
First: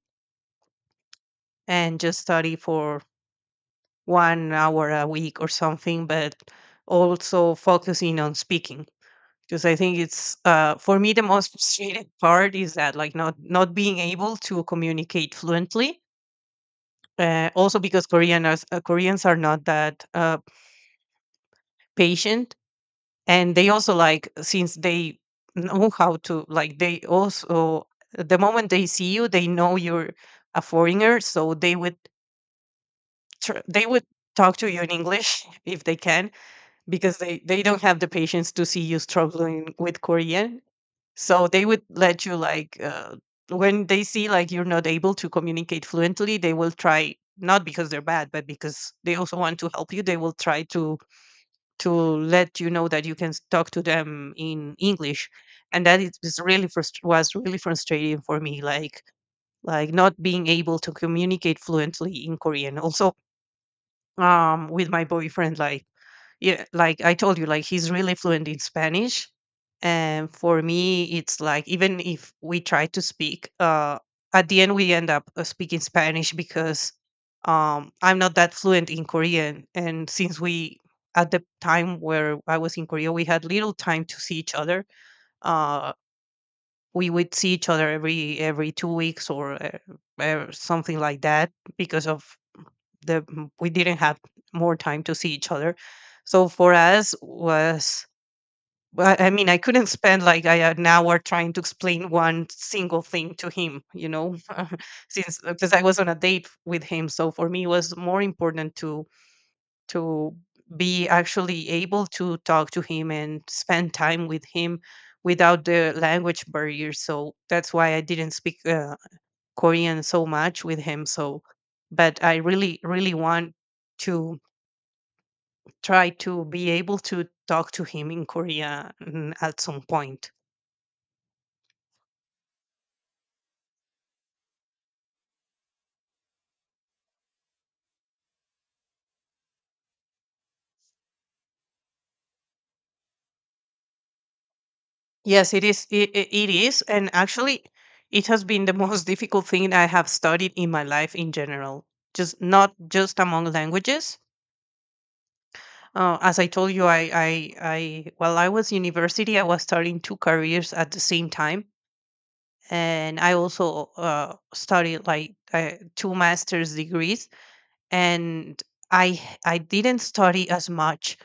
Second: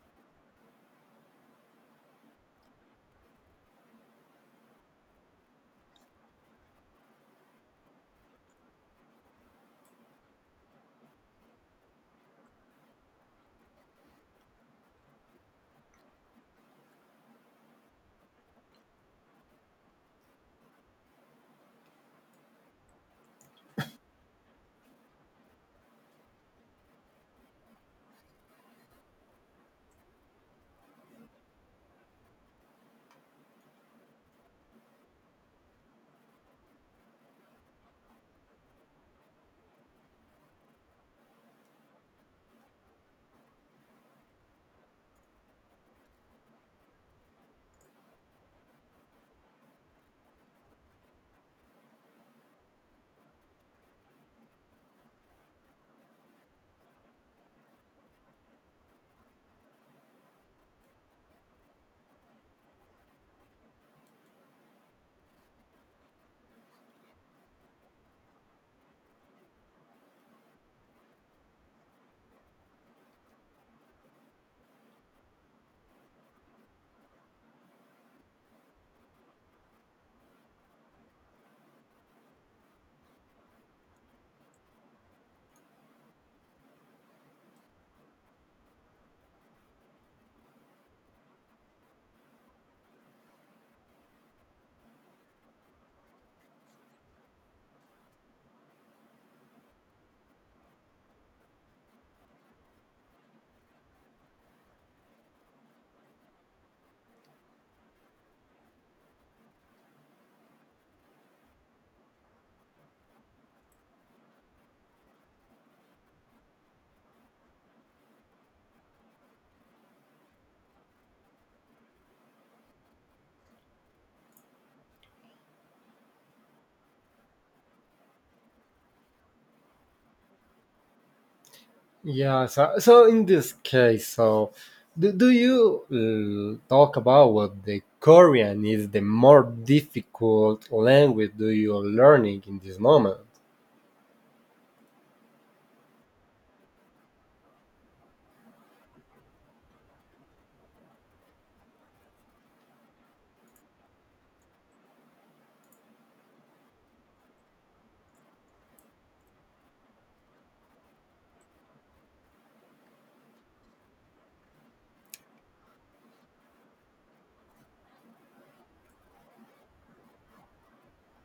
Speaker 2: and just study for 1 hour a week or something, but also focusing on speaking, because I think it's, for me the most [laughs] frustrating part is that, like, not being able to communicate fluently. Also because Koreans are not that patient, and they also, like, since they know how to, like, they also, the moment they see you, they know you're a foreigner, so they would they would talk to you in English [laughs] if they can, because they don't have the patience to see you struggling with Korean. So they would let you, like, when they see like you're not able to communicate fluently, they will try, not because they're bad, but because they also want to help you, they will try to let you know that you can talk to them in English. And that, it was really was really frustrating for me, like not being able to communicate fluently in Korean. Also, with my boyfriend, like, yeah, like I told you, like, he's really fluent in Spanish, and for me it's like, even if we try to speak, at the end we end up speaking Spanish, because I'm not that fluent in Korean. And since we, at the time where I was in Korea, we had little time to see each other, uh we would see each other every 2 weeks or something like that, because of we didn't have more time to see each other. So for us, was, well, I mean, I couldn't spend like, I, an hour trying to explain one single thing to him, you know. [laughs] Since, because I was on a date with him, so for me it was more important to to be actually able to talk to him and spend time with him without the language barrier. So that's why I didn't speak Korean so much with him. So but I really really want to try to be able to talk to him in Korea, at some point.
Speaker 1: Yeah, so in this case, so do you talk about what the Korean is the more difficult language do you learning in this moment?
Speaker 2: Yes, it is. It is, and actually, it has been the most [laughs] difficult thing I have studied in my life in general. Just, not just among languages. As I told you, while I was university, I was starting two careers at the same time, and I also studied like two master's degrees, and I, I didn't study as much.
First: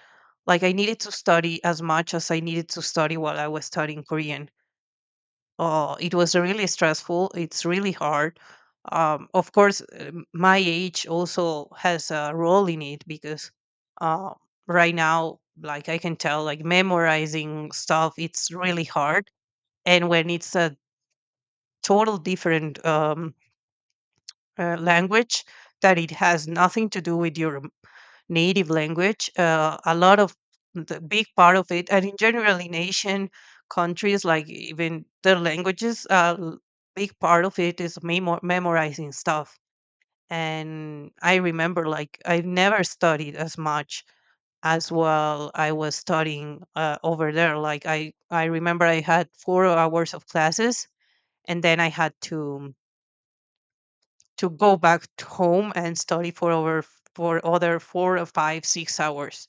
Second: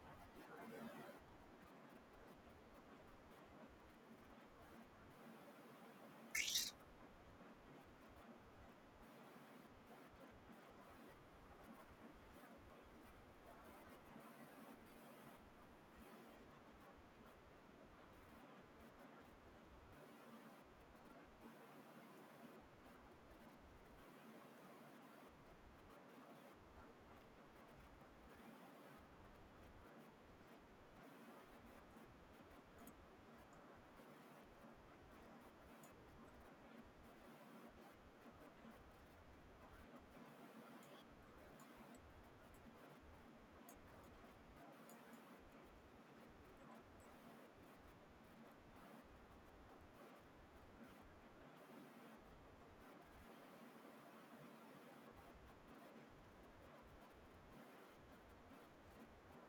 Speaker 2: Like, I needed to study as much as I needed to study while I was studying Korean. Oh, it was really stressful. It's really hard. Of course, my age also has a role in it, because uh, right now, like, I can tell, like, memorizing stuff, it's really hard. And when it's a total different language that it has nothing to do with your native language. A lot of the big part of it, and in general, in Asian countries, like, even their languages, big part of it is memorizing stuff. And I remember, like, I never studied as much as while I was studying over there. Like, I remember I had 4 hours of classes, and then I had to go back to home and study for over for other 4 or 5 6 hours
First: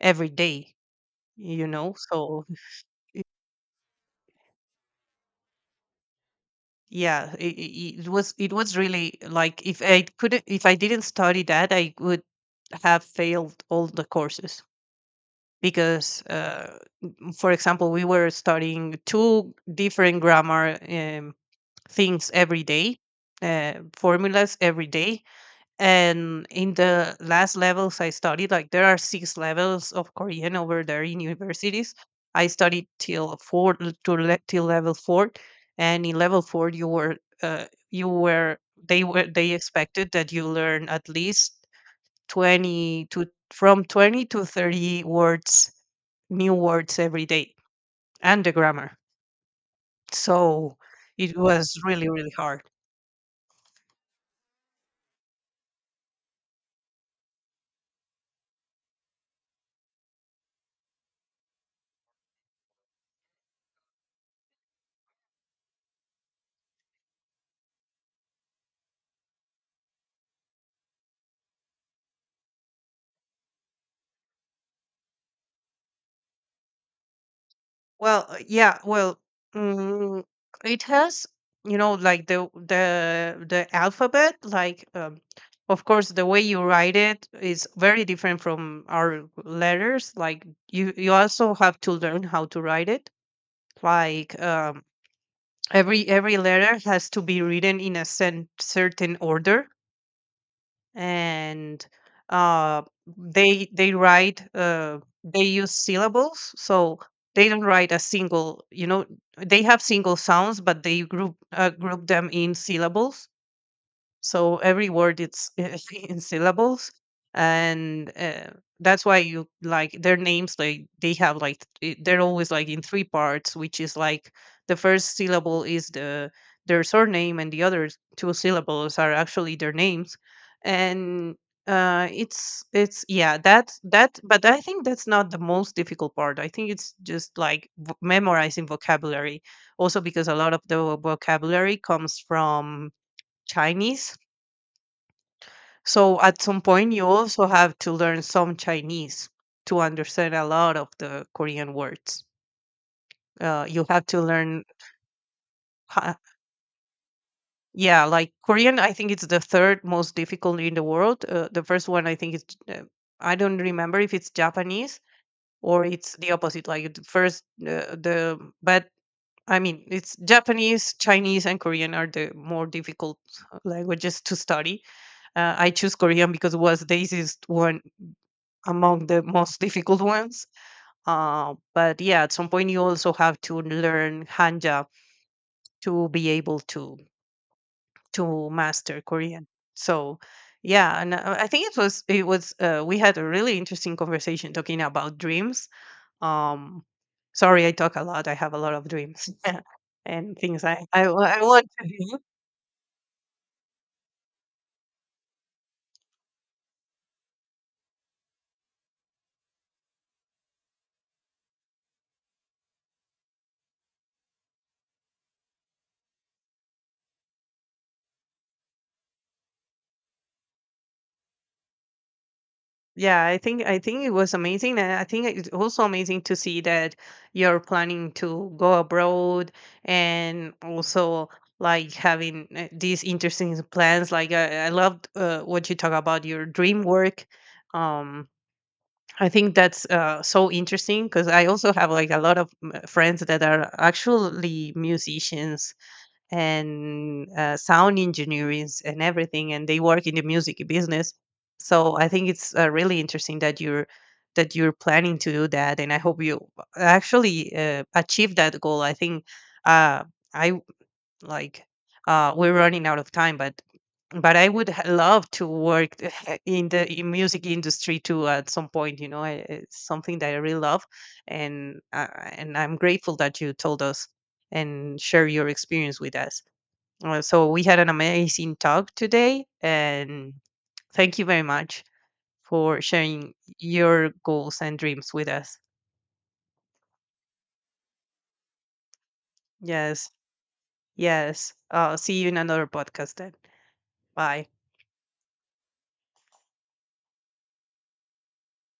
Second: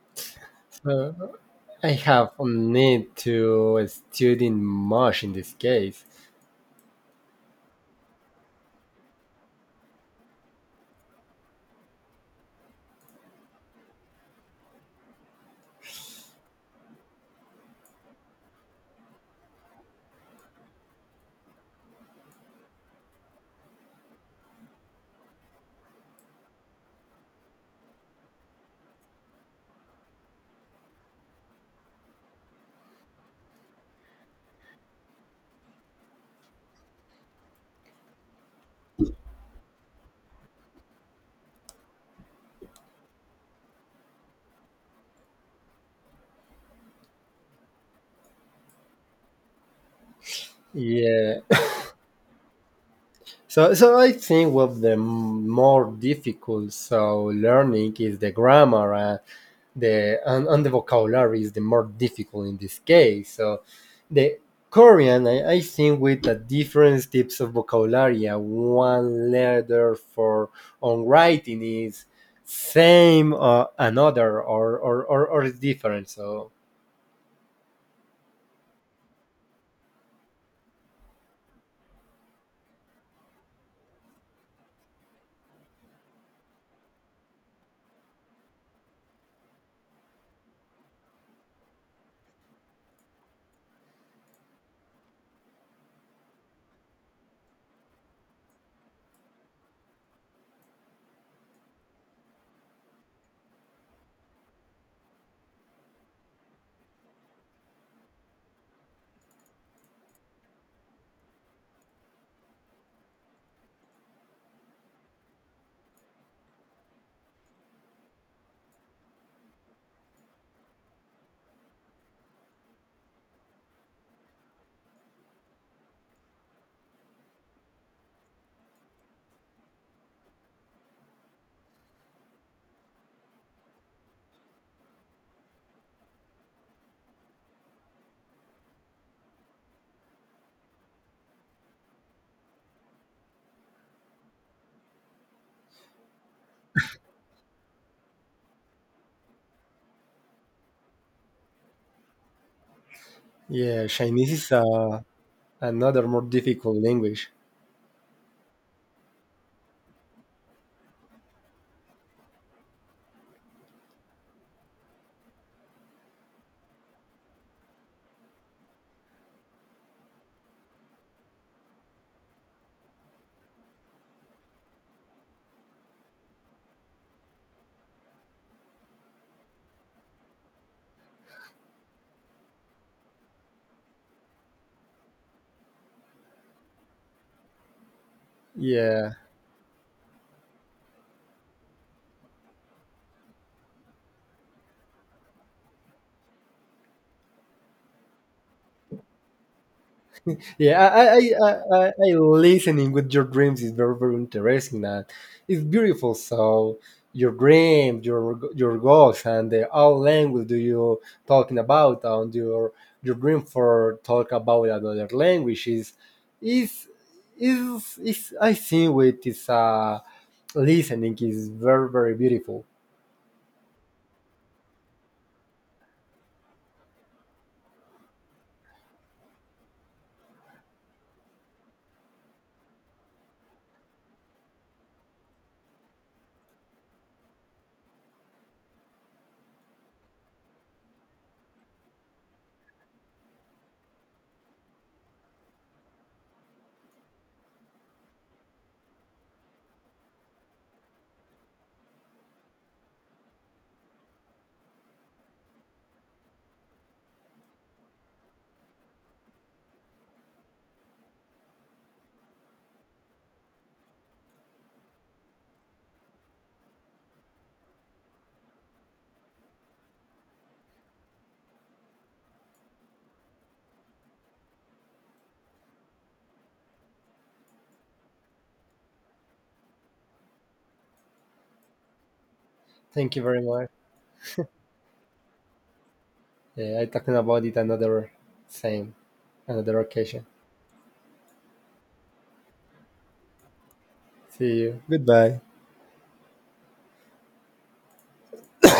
Speaker 2: every day,
Speaker 1: So
Speaker 2: you
Speaker 1: I
Speaker 2: know.
Speaker 1: have
Speaker 2: So
Speaker 1: a need to study much in this case.
Speaker 2: yeah, it was, it was really, like, if I couldn't, if I didn't study that, I would have failed all the courses, because for example, we were studying two different grammar, things every day, formulas every day. And in the last levels I studied, like, there are six levels of Korean over there in universities. I studied till four till level four, and in level four you were, uh, you were they were, they expected that you learn at least twenty to from 20 to 30 words, new words every day, and the grammar. So it
Speaker 1: Yeah,
Speaker 2: was really really hard.
Speaker 1: so I think what the more difficult so learning is the grammar and the vocabulary is the more difficult in this case. So the Korean, I think with the different types of vocabulary, one letter for on writing is same or another or is different. So
Speaker 2: Well, yeah, well, mm, it has, you know, like the alphabet, like, of course, the way you write it is very different from our letters. Like, you also have to learn how to write it. Like, every letter has to be written in a sen certain order, and, uh, they write they use syllables. So they don't write a single, you know, they have single sounds, but they group, group them in syllables. So every word, it's [laughs] in syllables. And, that's why you, like, their names, like, they have like they're always like in three parts, which is like the first syllable is the their surname, and the other two syllables are actually their names. And it's, yeah, that that, but I think that's not the most difficult part. I think it's just like, memorizing vocabulary. Also because a lot of the vocabulary comes from Chinese, so at some point, you also have to learn some Chinese to understand a lot of the Korean words. You
Speaker 1: yeah,
Speaker 2: have to
Speaker 1: Chinese is
Speaker 2: learn,
Speaker 1: another
Speaker 2: ha-
Speaker 1: more difficult language.
Speaker 2: yeah, like Korean, I think, it's the third most difficult in the world. The first one, I think, is, I don't remember if it's Japanese, or it's the opposite. Like the first, the, but I mean, it's Japanese, Chinese, and Korean are the more difficult languages to study. I choose Korean because it was the easiest one among the most difficult ones. But yeah, at some point you also have to learn Hanja to be able to master
Speaker 1: Yeah.
Speaker 2: Korean. So yeah, and, I think it was, it was, we had a really interesting conversation talking about dreams. Um, sorry, I talk a lot. I have a lot of dreams [laughs] and things
Speaker 1: Yeah, I, I,
Speaker 2: I
Speaker 1: I,
Speaker 2: want
Speaker 1: I,
Speaker 2: to
Speaker 1: I I-
Speaker 2: do.
Speaker 1: listening with your dreams is very, very interesting. And it's beautiful. So your dream, your goals, and the all language do you talking about, and your dream for talk about another language is is I think with this listening is very, very beautiful.
Speaker 2: Yeah, I think, I think it was amazing. And I think it's also amazing to see that you're planning to go abroad, and also like having, these interesting plans. Like, I loved what you talk about your dream work. Um, I think that's, so interesting, because I also have like a lot of, friends that are actually musicians and, sound engineers and everything, and they work in the music business. So I think it's, really interesting that you're planning to do that, and I hope you actually, achieve that goal. I think, uh, I w- like we're running out of time, but I would love to work [laughs] in the, in music industry too at some point, you know, I, it's something that I really love. And, and I'm grateful that you told us and share your experience with us. Uh, so we had an amazing talk today, and thank you very much for
Speaker 1: Thank you
Speaker 2: sharing
Speaker 1: very much.
Speaker 2: your goals and dreams with us.
Speaker 1: Yeah, I talking about it another same another
Speaker 2: Yes,
Speaker 1: occasion.
Speaker 2: yes. See you in another podcast then. Bye.
Speaker 1: See you. Goodbye.